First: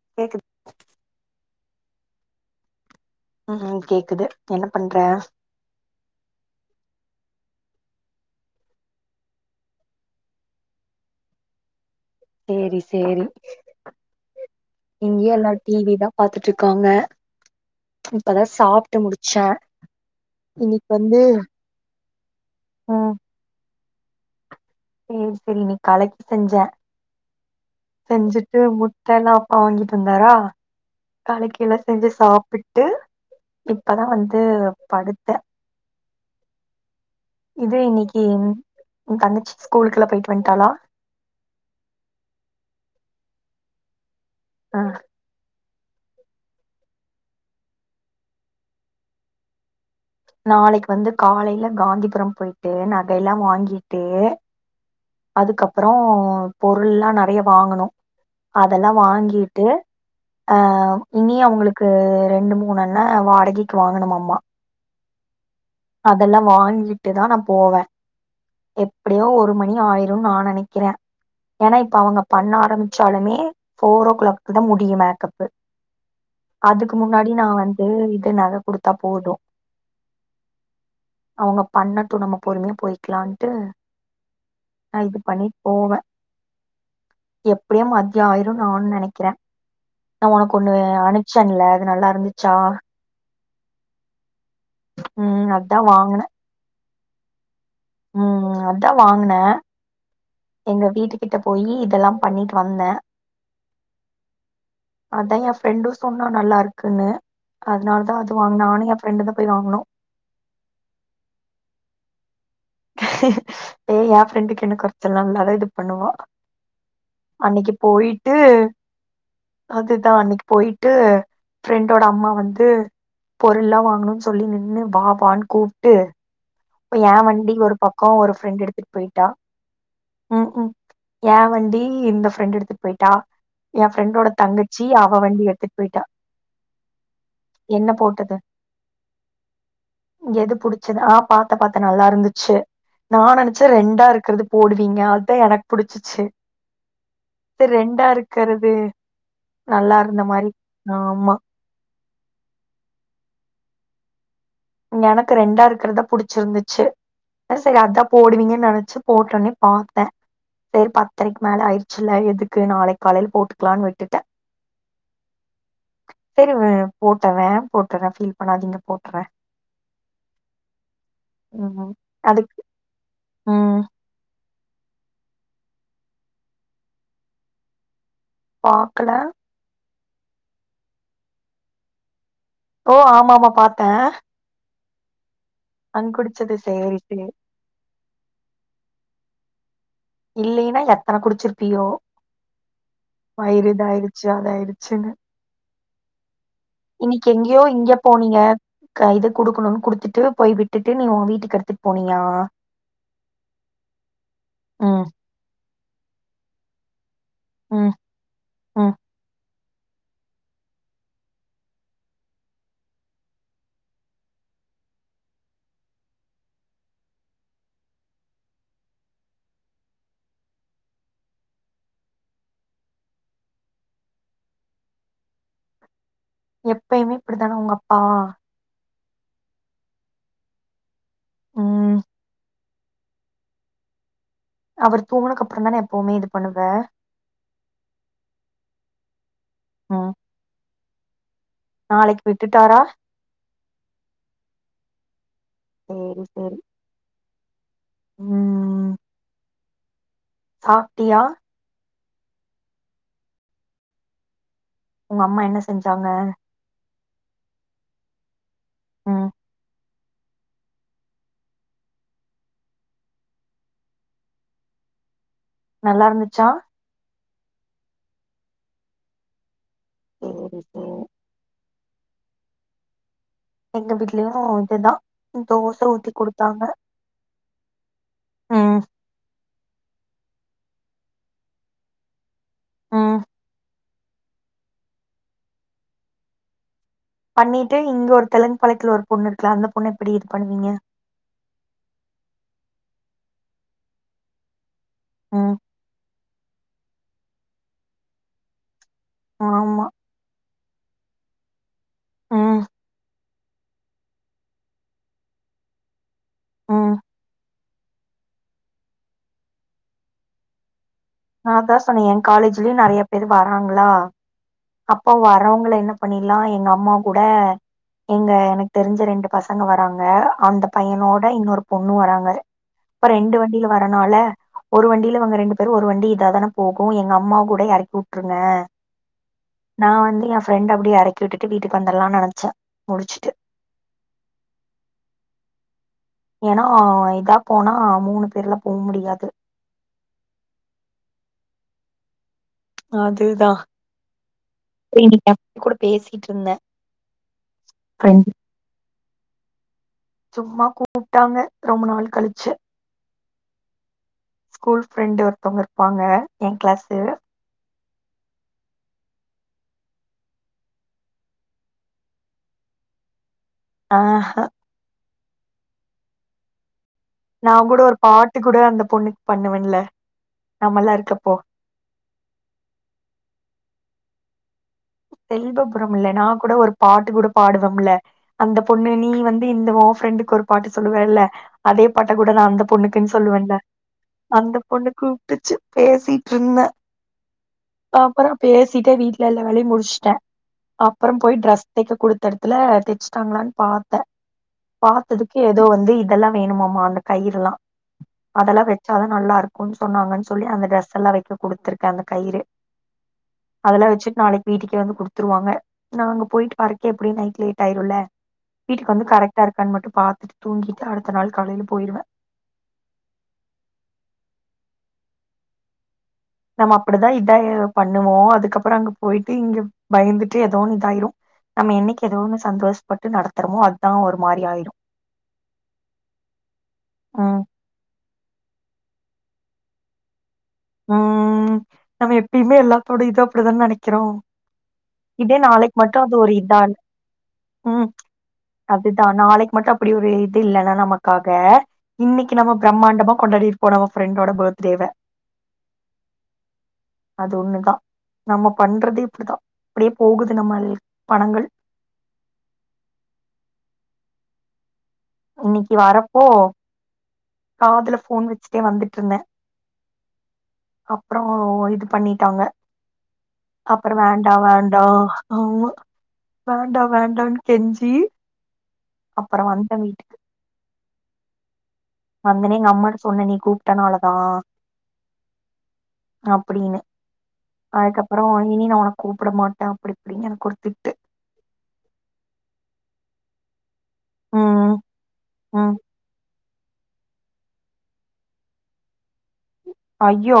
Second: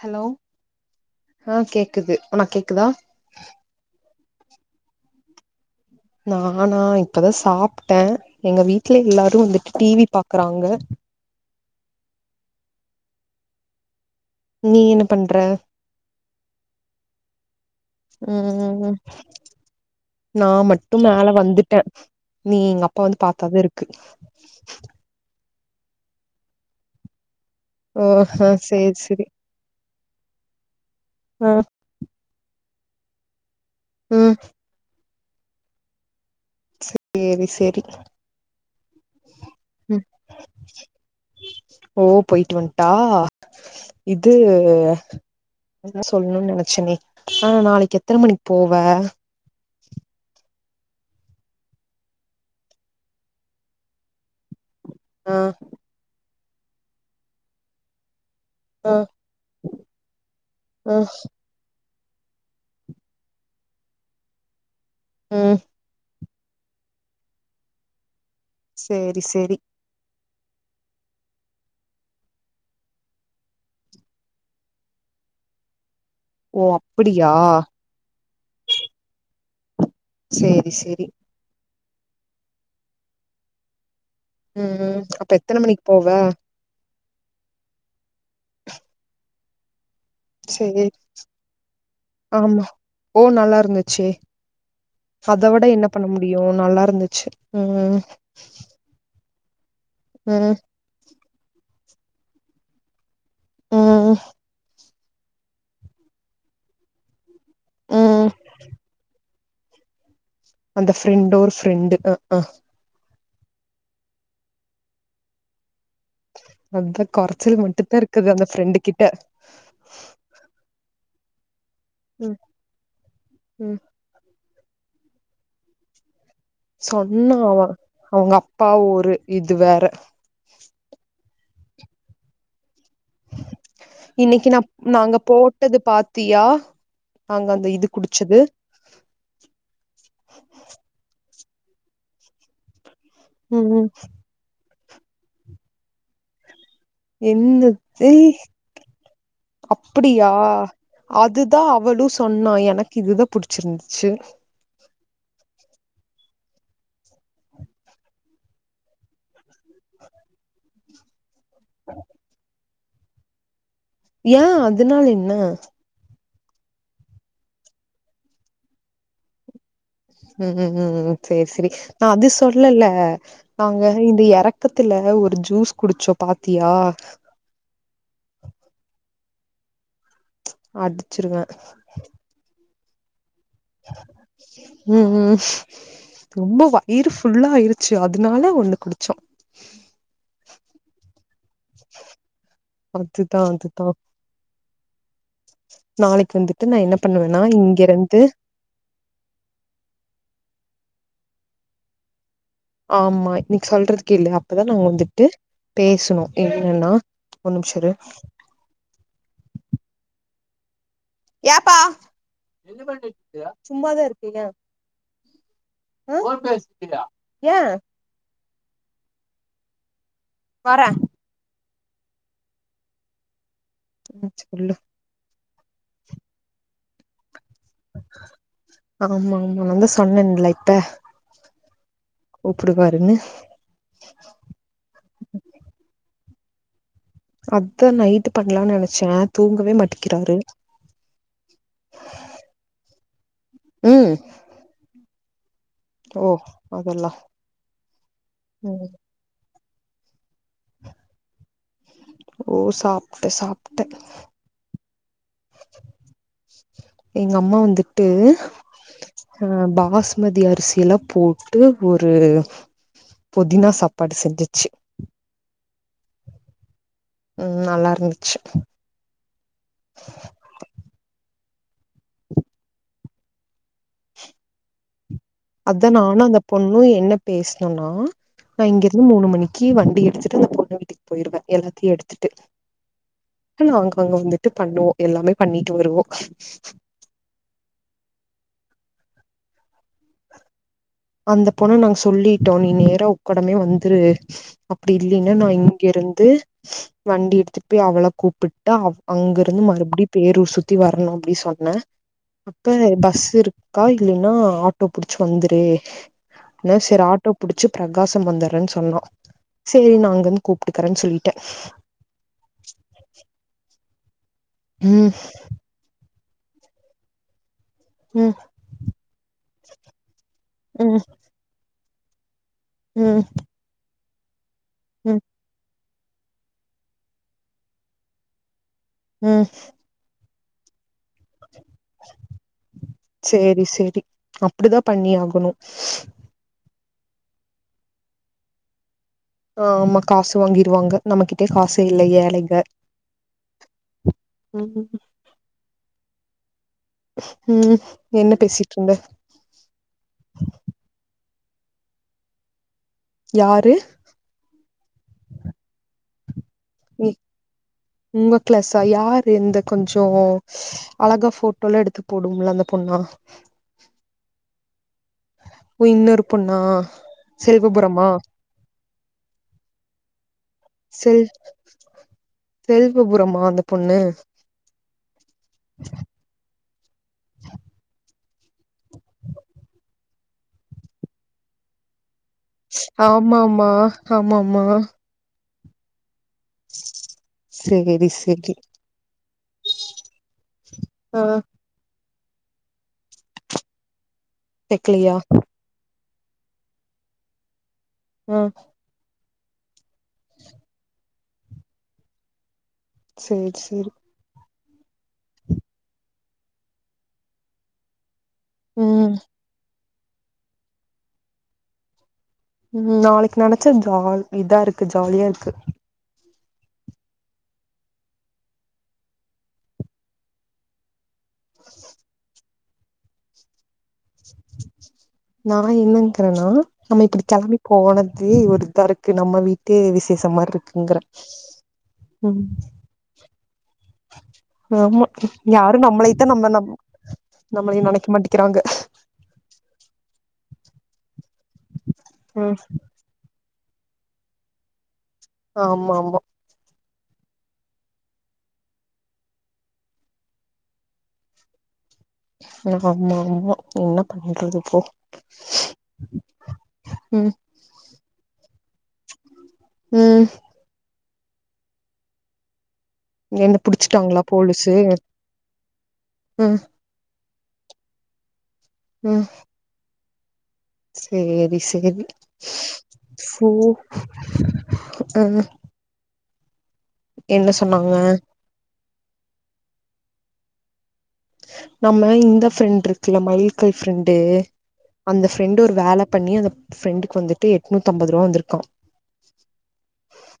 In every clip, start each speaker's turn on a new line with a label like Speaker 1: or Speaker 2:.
Speaker 1: Hello
Speaker 2: கேக்குது
Speaker 1: ஆஹ் கே க்குது உனக்கு கேக்குதா
Speaker 2: ஆ ஆ கேக்குது என்ன பண்ற
Speaker 1: நானா இப்பதா சாப்ட்டே எங்க வீட்ல எல்லாரு வந்துட்டு டிவி பாக்குறாங்க
Speaker 2: சேரி சேரி
Speaker 1: நீ என்ன
Speaker 2: இங்கயு
Speaker 1: பண்ற
Speaker 2: எல்லா டிவிதா பாத்துட்டு இருக்காங்க இப்பதா
Speaker 1: ம்
Speaker 2: சாப்ட்டு முடிச்சே இன்னைக்கி வந்து
Speaker 1: இனி எங்க அப்பா வந்து பாத்தாதா இருக் கு
Speaker 2: ம் செரி இன்னக்கி கலக்கி செஞ்ச
Speaker 1: ஓ ஹ
Speaker 2: செஞ்சுட்டு
Speaker 1: சேரி
Speaker 2: முட்ட
Speaker 1: சேரி
Speaker 2: நா [unintelligible] இருந்தாரா.
Speaker 1: ஆ
Speaker 2: கலகி எல்லா செஞ்சு சாப். விட்டு. இப்பதா
Speaker 1: ம்
Speaker 2: வந்து படு.
Speaker 1: ச்சே.
Speaker 2: இது இன்னிக்கு. உ தங்கச்சி.
Speaker 1: உம்
Speaker 2: ஸ்கூலுக்குல்லா போயிட்டு வந்ட்டாளா
Speaker 1: ஓ போயிட்டு வன்ட்டா. ஆ. இது.
Speaker 2: ஆ
Speaker 1: சொல்லணும்னு நினைச்சனே. அஹ நாளைக்கு எத்தன மணிக்கு போவ.
Speaker 2: நாளைக்கு வந்து காலையில காந்திபுரம் போயிட்டு நகையல்லாம் வாங்கிட்டு.
Speaker 1: ஆ
Speaker 2: அதுக்கப்புறோ. பொருள் எல்லாம் நறைய வாங்கணு.
Speaker 1: ஆ
Speaker 2: அதெல்லாம் வாங்கிட்டு
Speaker 1: ஆ
Speaker 2: அஹ இனி அவங்களுக்கு. கு ரெண்டு மூணு அண்ண வாடகைக்கு வாங்கனும்மாமா.
Speaker 1: உஹம்.
Speaker 2: அதெல்லாம் வாங்கிட்டு தான் நான் போவ.
Speaker 1: சேரி
Speaker 2: எப்படியோ ஒரு
Speaker 1: சேரி
Speaker 2: மணி ஆயி. அப்டினு நா நனைக்கிற. ஏன்னா இப்ப அவங்க பண்ண ஆரம்பிச்சாலுமே ஃபோர் ஓ கிளாக்தா முடியும் மேக்கப்பு.
Speaker 1: ஓ
Speaker 2: அதுக்கு முன்னாடி
Speaker 1: அப்படியா
Speaker 2: நா வந்து இது நக குடுத்தா போது.
Speaker 1: சேரி சேரி.
Speaker 2: பண்ணட்டும் நம்ம பொறுமயா போய். இருக்கலான்ட்டு.
Speaker 1: உம் அப்ப எத்தன மணிக்கு போவ.
Speaker 2: எப்படியே மத்யம் ஆயிரும் நா நனைக்கிற. நா உனக்கு ஒண்ணு
Speaker 1: சேரி
Speaker 2: அனிப்ச்சன்ல அது நல்லா இருந்துச்சா.
Speaker 1: இருந்துச்சு. சோ அத
Speaker 2: ம்
Speaker 1: விட என்ன பண்ண முடியு நல்லா இருந்தது. ச்சேரி.
Speaker 2: உம் அதா வாங்குன.
Speaker 1: ம்
Speaker 2: எங்க வீட்டுக். கிட்ட போய் இதெல்லாம் பண்ணிட்டு வந்த.
Speaker 1: உஹ.
Speaker 2: அதான் என் ப்ரெண்டும் சொன்னா நல்லா இருக்குன்னு அதனால தான்
Speaker 1: ம்
Speaker 2: அது வாங்கின நானும் என் ப்ரண்டு தான் போய் வாங்ணோ
Speaker 1: அந்த ப்ரெண்ட ஒரு ப்ரெண்டு ஹஹ
Speaker 2: ஏன் ப்ரெண்டுக்கு என்ன குறைச்சல் நல்லாவே இது பண்ணுவா
Speaker 1: அந்த கொறச்சல்
Speaker 2: அன்னைக்கு
Speaker 1: மட்டுந்தா இருக்குது
Speaker 2: போயிட்டு
Speaker 1: அந்த ஃப்ரெண்டு கிட்ட
Speaker 2: அதுதான் அன்னைக்கு போயிட்டு ப்ரெண்டோட அம்மா
Speaker 1: ம்
Speaker 2: வந்து
Speaker 1: ம்
Speaker 2: பொருள்ல்லாம் வாங்கணும்னு சொல்லி நின் னு வாவான்னு கூப்டு
Speaker 1: சொன்னா அவன் அவங்க அப்பா
Speaker 2: எடுத்துட்டு
Speaker 1: ஊர் இது வேற
Speaker 2: ஏ வண்டி இந்த ப்ரெண்ட் எடுத்துட் போயிட்டா என் ப்ரெண்டோட
Speaker 1: இன்னைக்கு நா
Speaker 2: தங்கச்சி
Speaker 1: நாங்க
Speaker 2: அவ வண்டி எடுத்துட்டு
Speaker 1: போட்டது
Speaker 2: போயிட்டா
Speaker 1: பாத்தியா நாங்க அந்த இது
Speaker 2: என்ன போட்டது
Speaker 1: குடிச்சது
Speaker 2: எது புடிச்சத ஆஹ் பாத்தபாத்த நல்லா இருந்துச்சு நா
Speaker 1: ம்
Speaker 2: நினைச்சேன்
Speaker 1: ம்
Speaker 2: ரெண்டா இருக்கது போடு நீங்க ஆள்ட எனக்கு புடிச்சிச்சு சரி ரெண்டா
Speaker 1: என்னது
Speaker 2: இருக்கிறது நல்லா இருந்த
Speaker 1: அப்படியா
Speaker 2: மாரி ஆமா
Speaker 1: அதுதான் அவளும் சொ சொன்னா எனக்கு இதுதான் புடிச்சிருந்துச்சு
Speaker 2: எனக்கு ரெண்டா இருக்கிறதா புடிச்சிருந்துச்சு சரி அதான் போடுவீங்கன்னு நினைச்சு போட்டோனே பார்த்தேன் சரிப்பா பத்தரைக்கு மேல ஆயிச்ச இல்ல எது க்கு நாளைக்கு காலையில போட்டு
Speaker 1: ஏன் அதனால என்ன
Speaker 2: சேரி விடு போட்டறே போட்டுறேன் பீல் பண்ணாதீங்க போட்டுறேன்
Speaker 1: உம் உம் சேரி சேரி
Speaker 2: ம்
Speaker 1: நா அது
Speaker 2: அதுக்கு
Speaker 1: சொல்லல
Speaker 2: ம்
Speaker 1: நாங்க இந்த இறக்கத்துல ஒரு ஜூஸ் குடிச்சோ பாத்தியா
Speaker 2: பாக்கல
Speaker 1: அடிச்சிருவே
Speaker 2: ஓ ஆமா ஆமா பாத்த
Speaker 1: உம் உம் ரொம்ப வயிறு
Speaker 2: சேரி
Speaker 1: புல்லா ஆயிடுச்சு அதனால ஒண்ணு குடிச் சொ
Speaker 2: இல்லலைன்னா எத்தன குடிச்சிருக் ப்பியோ
Speaker 1: அதுதா
Speaker 2: வயிறு
Speaker 1: அதுதா
Speaker 2: இதாயிச்சு அதாயச்சுன்னு
Speaker 1: நாளைக்கு வந்து
Speaker 2: இன்னைக்கு எங்கேயோ இங்க போனீங்க க இத குடுக்கணும்னு குடுத்துட்டு போய் விட்டு டு நீ வீட்டுக்கு எடுத்துட்டு போனீயா
Speaker 1: ஆமா இன்னைக்கு சொல்றதுக்கு இல்ல அப்பதான் நாங்க
Speaker 2: ம்
Speaker 1: வந்துட்டு பேசணும் என்னன்னா ஒர் நிமிஷம்
Speaker 2: ம்
Speaker 1: இரு
Speaker 2: ம்
Speaker 1: ஏன்ப்பா என்ன பன்னிட்டு இருக்ர சும்மாதான் இருக்கேன் ஏன் ஆஹ் போன் பேசிட்டிருக்கிய ஏன் வரேன் ஆ சொல்லு
Speaker 2: எப்பயுமே அப்படித்தாங்க உங்க அப்பா
Speaker 1: ஆமா ஆமா ந வந்து சொன்னேன்ல இப்ப
Speaker 2: ம்
Speaker 1: கூப்புடுவாருன்னு
Speaker 2: அவர் தூங்குனக்கு அப்புறம் தானே எப்பவுமே இது பண்ணுவே
Speaker 1: அதான் நைட்டு பண்ணலாம்னு நினைச்சேன் தூங்கவே
Speaker 2: ம்
Speaker 1: மாட்டிக்கிறாரு
Speaker 2: நாளைக்கு விட்டுட்டாரா
Speaker 1: உம்
Speaker 2: சரி
Speaker 1: ஓ
Speaker 2: சரி
Speaker 1: அதெல்லாம்
Speaker 2: ம்
Speaker 1: உம்
Speaker 2: சாப்பிட்டியா
Speaker 1: ஓ சாப்பிட்டேன் சாப்பிட்டேன்
Speaker 2: உங்க அம்மா என்ன செஞ்சாங்க
Speaker 1: எங்க அம்மா வந்துட்டு
Speaker 2: ம்
Speaker 1: ஆஹ் பாஸ் மதி அரிசி எல்லாம் போட்டு ஒரு புதினா சாப்பாடு செஞ்சுச்சு
Speaker 2: நல்லா இருந்துச்சா
Speaker 1: உம் நல்லா இருந்துச்சு
Speaker 2: [unintelligible]
Speaker 1: [inaudible]
Speaker 2: எங்க வீட்லயும் இதுதான் தோசை
Speaker 1: அத
Speaker 2: ஊத்தி
Speaker 1: நானும் அந்த
Speaker 2: கொடுத்தாங்க
Speaker 1: பொண்ணு என்ன பேசணுனா நான்
Speaker 2: ம்
Speaker 1: இங்கிருந்து மூணு மணிக்கு வந்து எடுத்துட்டு அந்த பொண்ணு வீட்டுக்கு போயிருடுவேன் எல்லாத்தையும் எடுத்துட்டு
Speaker 2: ம்
Speaker 1: ஆனா அங்க அங்க வந்துட்டு பண்ணுவோம் எல்லாமே பண்ணிட்டு வருவோம்
Speaker 2: பண்ணிட்டு இங்க ஒரு தெலுங்கு பாளையத்துல ஒரு பொண்ணு இருக்குலா அந்த பொண்ண எப்படி இது பண்ணுவீங்க
Speaker 1: அந்த பொண்ண நாங்க சொல்லிட்டோம் நீ நேர உக்டமே வந்துரு அப்புடி இல்லின்னா நா
Speaker 2: ம்
Speaker 1: இங்கிருந்து வண்டி எடுதுட்டு போயி அவள கூப்பிட்டா அ அங்க இருந்து
Speaker 2: ஆமா
Speaker 1: மறுபடியும் பேரூர் சுத்தி வரணும் அப்டி சொன்ன
Speaker 2: ம்
Speaker 1: அப்ப பஸ் இருக்கா இல்லைன்னா ஆட்டோ புடிச்சி வந்துரு
Speaker 2: ம்
Speaker 1: செரி ஆட்டோ புடிச்சி பிரகாசம் வந்துறேன்னு சொன்னா செரி நா அங்கு இந்த கூப்பிட்டு
Speaker 2: நா தா சொன்னே எ காலேஜ்லயு நெறைய பேர் வர்ராங்களா அப்போ
Speaker 1: ம்
Speaker 2: வரவங்கள என்ன பண்ணிடலாம் எங்க அம்மா கூட எங்க
Speaker 1: ம்
Speaker 2: எனக்கு தெரிஞ்ச ரெண்டு பச பசங்க வராங்க அந்த
Speaker 1: ம்
Speaker 2: பையனோட இன்னொரு பொண்ணு வராங்க அப்ப
Speaker 1: ம்
Speaker 2: ரெண்டு வண்டியில வர அதனால ஒரு
Speaker 1: ம்
Speaker 2: வண்டியிலவங்க ரெண்டு பேர் ஒரு வண்டி இத தானே போகும் எங்க அம்மா கூட எறக்கி உட்டுருங்க
Speaker 1: ம்
Speaker 2: நா வந்து எ ஃபிரெண்ட அப்டியே எறக்கி விட்
Speaker 1: செரி செரி அப்டி தா பண்ணி ஆகணும்
Speaker 2: ஏனா இதா போனா மூணு பேருல போ முடியா
Speaker 1: தெரில [unintelligible]
Speaker 2: அது தா [unintelligible] இருந்த
Speaker 1: ம்ம் என்ன பேசிட்டு இருந்த
Speaker 2: சும்மா கூப்பிட்டாங்க ரொம்ப நாள் கழிச்சி
Speaker 1: யாரு
Speaker 2: ஸ்கூல் ஃப்ரெண்டு ஒருத்தவங்க இருப்பாங்க ஏன் கிளாசு
Speaker 1: நீ உங்க க்ளாசா யாரு இந்த கொஞ்சே அழகா போட்டோல எடுத்து போடும்ல அந்த பொண்ணா
Speaker 2: ஆஹ
Speaker 1: ஓ இன்னொரு பொண்ணா
Speaker 2: நா கூட ஒரு
Speaker 1: செல்வபுரமா
Speaker 2: பாட்டு கூட அந்த பொண்ணுக்கு பண்ணுவன்ல நம்மல்லா
Speaker 1: செல்
Speaker 2: இருக்கப்போ
Speaker 1: செல்வபுரமா அந்த பொண்ணு
Speaker 2: செல்வபுரம் இல்ல நான் கூட ஒரு பாட்டு கூட பாடுவோம்ல அந்த பொண்ணு நீ வந்து இந்த ஒ ஃப்ரெண்டுக்கு ஒரு பாட்டு சொல்லுவேல்ல அதே பாட்டு கூட நான் அந்த பொண்ணுக்குன்னு சொல்லுவேன்ல
Speaker 1: ஆமாமா
Speaker 2: அந்த
Speaker 1: ஆமாமா
Speaker 2: பொண்ணு கூப்பிட்டுச்சு பேசி ருந்த
Speaker 1: சேரி
Speaker 2: அப்புறம்
Speaker 1: சேரி
Speaker 2: பேசிட்டே வீட் யல்ல வேலையும் முடிச்சு ட அப்புறம்
Speaker 1: ஆ
Speaker 2: போய் ட்ரஸ் தேக்க கொடு இடத்துல தச்சுட்டாங்களனு பார்த்தேன்
Speaker 1: தெக்கலையா
Speaker 2: பார்த்ததுக்கு ஏதோ வந்து இதெல்லா வேணுமாம அந்த கயிற எல்லா
Speaker 1: ஆ
Speaker 2: அதெல்லாம் வச்சாதான் நல்லா இருக் இருக்கணு சொன்னாங்கன்னு சொல்லி அந்த டிரரெஸ் எல்லா வைக்க கொடுத்துருக்க அந்த கயிறு
Speaker 1: சேரி சேரி
Speaker 2: கே வந்து குடுத்துருவாங்க நா அங்க போயிட்டு வறக்கன் எப்படியே நைட் லேட் ஆயிரும்ல வீட்டுக்கு வந்து
Speaker 1: ம்
Speaker 2: கரெக்டா இருக்கான்னு மட்டும் பாத்துட்டு தூங்கிட்டு அடுத்த நாள் கலையில போயிருவேன்
Speaker 1: உம் நாளைக்கு நினைச்ச ஜா இதா இருக்கு ஜாலியா இருக்கு
Speaker 2: நம்ம அப்படிதான் இதா பண்ணுவோ அதுக்கப்புறம் அங்க போயிட்டு இங்க பயந்துட்டு ஏதோன்னு இதாயிரும் நம்ம என்னைக்கு ஏதோ ஒன்னு சந்தோஷ பட்டு நடத்துறமோ அதுதான் ஒரு மாரி ஆயிரு
Speaker 1: நா என்னகிறேன்னா நம்ம இப்படி
Speaker 2: ம்
Speaker 1: கிளம்பி போனது இது ஒருதர்க்கு நம்ம வீட்டு விசேஷமா இருக்
Speaker 2: உம் நம்ம எப்பயுமே எல்லாத்தோட இது அப்படிதான நினைக் வக்கோம்
Speaker 1: ஆமா
Speaker 2: இதே நாளைக்கு
Speaker 1: யாரு
Speaker 2: மட்டும் அது
Speaker 1: நம்மளைத்தா
Speaker 2: ஒரு
Speaker 1: நம்ம
Speaker 2: இதா
Speaker 1: நம் நம்மளைய
Speaker 2: உம்
Speaker 1: நெனைக்க மாட்டிக்கிறாங்க
Speaker 2: அதுதான் நாளைக்கு மட்டும் அப்படி ஒரு இ இல்ன்னா நமக்க க இன்னைக்கு நம்ம
Speaker 1: ம்
Speaker 2: பிரம்மாண்டமா கொண்டாடி இருக் போனவ ஃரெண்டோட பர்த்டேவ
Speaker 1: ஆமா ஆமா
Speaker 2: அது ஒண்ணுதான் நம்ம பண்றது இப்படிதா அப்படியே போகுது நம்ம பணங்கள்
Speaker 1: ஆமா ஆமா என்ன பண்றது இப்போ
Speaker 2: இன்னைக்கு வரப்போ
Speaker 1: ம்
Speaker 2: காதல போன் வச் வச்சுட்டே வந்துட்டு இருந்தேன்
Speaker 1: உம்
Speaker 2: அப்புறம் இது பண்ணிட்டாங்க
Speaker 1: என்ன
Speaker 2: அப்புறம்
Speaker 1: புடிச்சுட்டாங்களா
Speaker 2: வேண்டா
Speaker 1: போலீஸு
Speaker 2: வேண்டா ஆமா
Speaker 1: ம்
Speaker 2: வேண்டாம் வேண்டானு கெஞ்சி அப்புறம் வந்தன் வீட்டுக்கு
Speaker 1: செரி சேரி
Speaker 2: வந்தோனே எங்க அம்மாட்ட சொன்னே நீ
Speaker 1: ஃபோ
Speaker 2: கூப்ட்டனாலதா
Speaker 1: ஆ
Speaker 2: அப்புடின்னு
Speaker 1: என்ன சொன்னாங்க
Speaker 2: அதுக்கப்ற இனி நா ஒனக் கூப்புட மாட்டே அப்டி இப்டின் எனக்கொரு திட்டு
Speaker 1: நம்ம இந்த ஃப்ரெண்ட் இருக்குல மைக்கல் ஃப்ரெண்டு
Speaker 2: ம்
Speaker 1: அந்த ஃப்ரெண்டு் ஒரு
Speaker 2: ம்
Speaker 1: வேல பண்ணி அந்த ஃப்ரெண்டுக்கு வந்துட்டு எட்நூத்தம்பது ருவா வந்துருக்கா
Speaker 2: அய்யோ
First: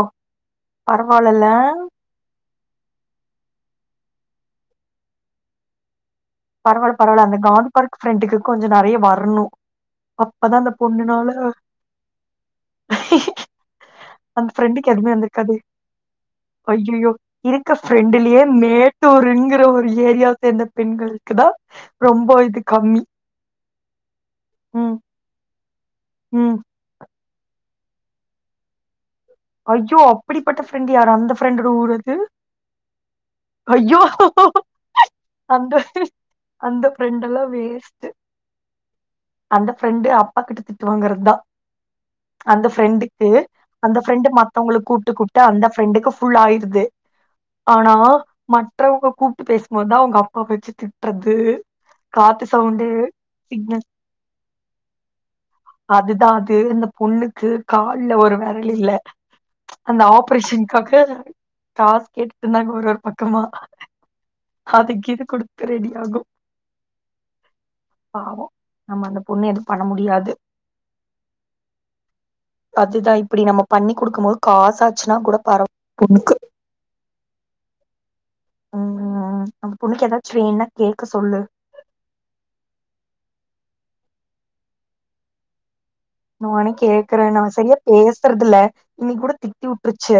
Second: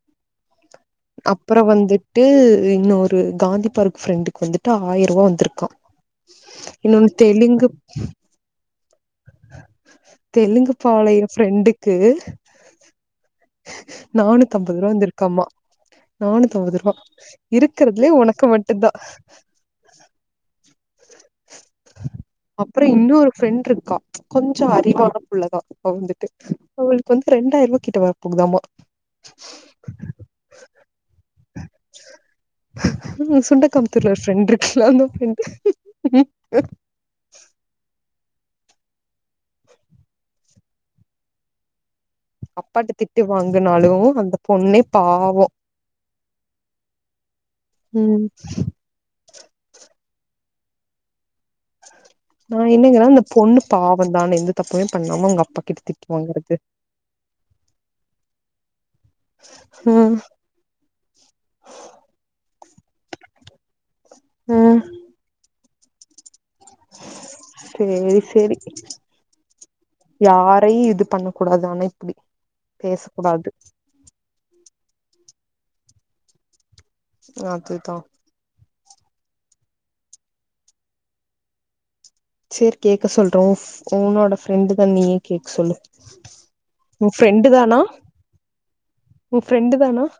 Speaker 1: அப்புற வந்துட்டு இன்னொரு காந்தி பார்க் ஃப்ரெண்டுக்கு வந்துட்டு ஆயருவா வந்துருக்கா
Speaker 2: பரவால்ல பரவால்ல அந்த காந்தி பார்க் ஃப்ரெண்டுக்கு கொஞ்ச நெறைய வரணு அப்பதா அந்த
Speaker 1: தெலுங்கு பாளைய
Speaker 2: பொண்ணுனால
Speaker 1: ஃப்ரெண்டுக்கு
Speaker 2: அந்த
Speaker 1: நானூத்தம்பது
Speaker 2: ஃப்ரெண்டுக்கு
Speaker 1: ரூவா
Speaker 2: எதுவுமே
Speaker 1: வந்திருக்காமா
Speaker 2: வந்திருக்காது
Speaker 1: நானூத்தம்பது ரூவா
Speaker 2: அய்யய்யோ இருக்க
Speaker 1: இருக்கறதுலயே
Speaker 2: ஃப்ரெண்டுலெயே
Speaker 1: உனக்கு மட்டுந்தா
Speaker 2: மேட்டூருங்கிற ஒரு ஏரியா சேந்த பெண்கள் க்குதா ரொம்ப இது கம்மி
Speaker 1: கா கொஞ்ச
Speaker 2: ம்
Speaker 1: அறிவான புள்ளதா வந்துட்டு
Speaker 2: ம்
Speaker 1: அவளுக்கு வந்து ரெண்டாயருவா கிட்ட வரபோகுதாமா
Speaker 2: ஐயோ அப்படிப்பட்ட ஃப்ரெண்ட் யார் அந்த ஃப்ரெண்டொட ஊர் எது ஐயோ
Speaker 1: சுண்டக்காம்புத்தூர்ல ஒரு ஃப்ரெண்ட் இருக்குல்ல அந்த ஃப்ரெண்ட்
Speaker 2: அந்த அந்த ஃப்ரெண்ட் எல்லா வேஸ்ட்டு அந்த ஃப்ரெண்டு அப்பா கிட்ட திட்டு வாங்குறது தா அந்த
Speaker 1: அப்பாட்ட திட்டு
Speaker 2: ஃப்ரெண்டுக்கு அந்த
Speaker 1: வாங்கினாலும்
Speaker 2: ஃப்ரெண்டு மத்தவங்கள
Speaker 1: பொண்ணே
Speaker 2: கூட்டு கூப்ட்டு
Speaker 1: பாவம்
Speaker 2: அந்த ஃப்ரெண்டுக்கு ஃபுல் ஆயிருது ஆனா
Speaker 1: ம்
Speaker 2: மற்றவங்க கூப் டு பேசும்போதுதா அவுங்க அப்பா பேச்சு திட்றது து காத்து
Speaker 1: நான்
Speaker 2: சவுண்டு
Speaker 1: என்னங்கிறேன் அந்த பொண்ணு
Speaker 2: சிக்னல்
Speaker 1: பாவம் தானே எந்த தப்புமே பண்ணாம அவங்க அப்பா கிட்ட திட்டு
Speaker 2: அதுதா
Speaker 1: வாங்குறது
Speaker 2: அது இந்த பொண்ணுக்கு கால்ல ஒரு வெரல் இல்ல அந்த
Speaker 1: ம்
Speaker 2: ஆபரேஷன்காக காஸ் கேட்டு இந்தாங்க ஒரு ஒரு பக்கமா அது
Speaker 1: ம்
Speaker 2: கீது குடுத் து ரெடி ஆகும்
Speaker 1: சேரி
Speaker 2: பாவொ
Speaker 1: சேரி
Speaker 2: நம்ம அந்த பொண்ண எதும் பண்ண முடியாது
Speaker 1: யாரையு இது பண்ண கூடாது ஆனா இப்டி
Speaker 2: அதுதா
Speaker 1: பேசக்
Speaker 2: இப்பிடி
Speaker 1: கூடாது
Speaker 2: நம்ம பண்ணி் குடுக்கும்போது காசா ச்சுனா கூட பரவு புண்ணுக்கு
Speaker 1: அதுதா
Speaker 2: உம் அந்த பொண்ணுக்கு எதாச்சு வேன்னா கேக்க சொல்லு
Speaker 1: சேரி கேக்க சொல்றோ உன்னோட ஃப்ரெண்டு தான் நீயே கேக்க சொல்லு
Speaker 2: நானே
Speaker 1: உ
Speaker 2: கேக்குற நா
Speaker 1: ஃப்ரெண்டு
Speaker 2: சரியா
Speaker 1: தானா
Speaker 2: பேசுறதுல. இன்னிக் கூட
Speaker 1: உ ஃப்ரெண்டு தானா
Speaker 2: திட்டிடுருச்சு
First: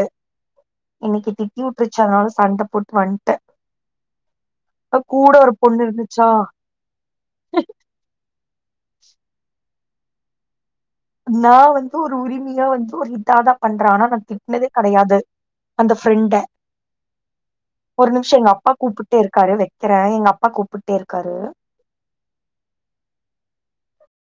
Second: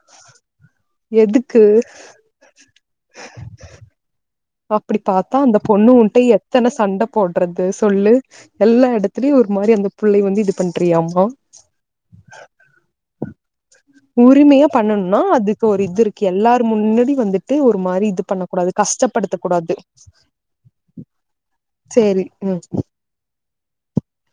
Speaker 2: இன்னிக்கு
Speaker 1: எதுக்கு
Speaker 2: திட்டிடுருச்சு அதனால சண்ட போட்டு வன்ட்ட.
Speaker 1: அப்படி பாத்தா அந்த பொண்ணு உண்ட எத்தன சண்ட போடுறது சொல்லு எல்லா இடத்துலயும் ஒரு மாதிரி அந்த பொ. புள்ளைய வந்து இது. பண்றியாமா
Speaker 2: நா வந்து ஒரு உரிமையா வந்து ஒரு இதாதா பண்ற.
Speaker 1: உரிமையா பண்ணணும்னா அதுக்கு ஒரு
Speaker 2: அந்த
Speaker 1: இது இருக்கு
Speaker 2: ஃப்ரெண்ட
Speaker 1: எல்லாரும் முன்னாடி வந்துட்டு ஒரு மாதிரி இது
Speaker 2: நிமிஷோ
Speaker 1: பண்ண
Speaker 2: எங்க அப்பா
Speaker 1: கூடாது
Speaker 2: கூப்புட்டே
Speaker 1: கஷ்டப்படுத்த
Speaker 2: இருக்காரு
Speaker 1: கூடாது.
Speaker 2: வெக்கிறே எங்க அப்பா கூப்புட்டே இருக்காரு
Speaker 1: சேரி உம்.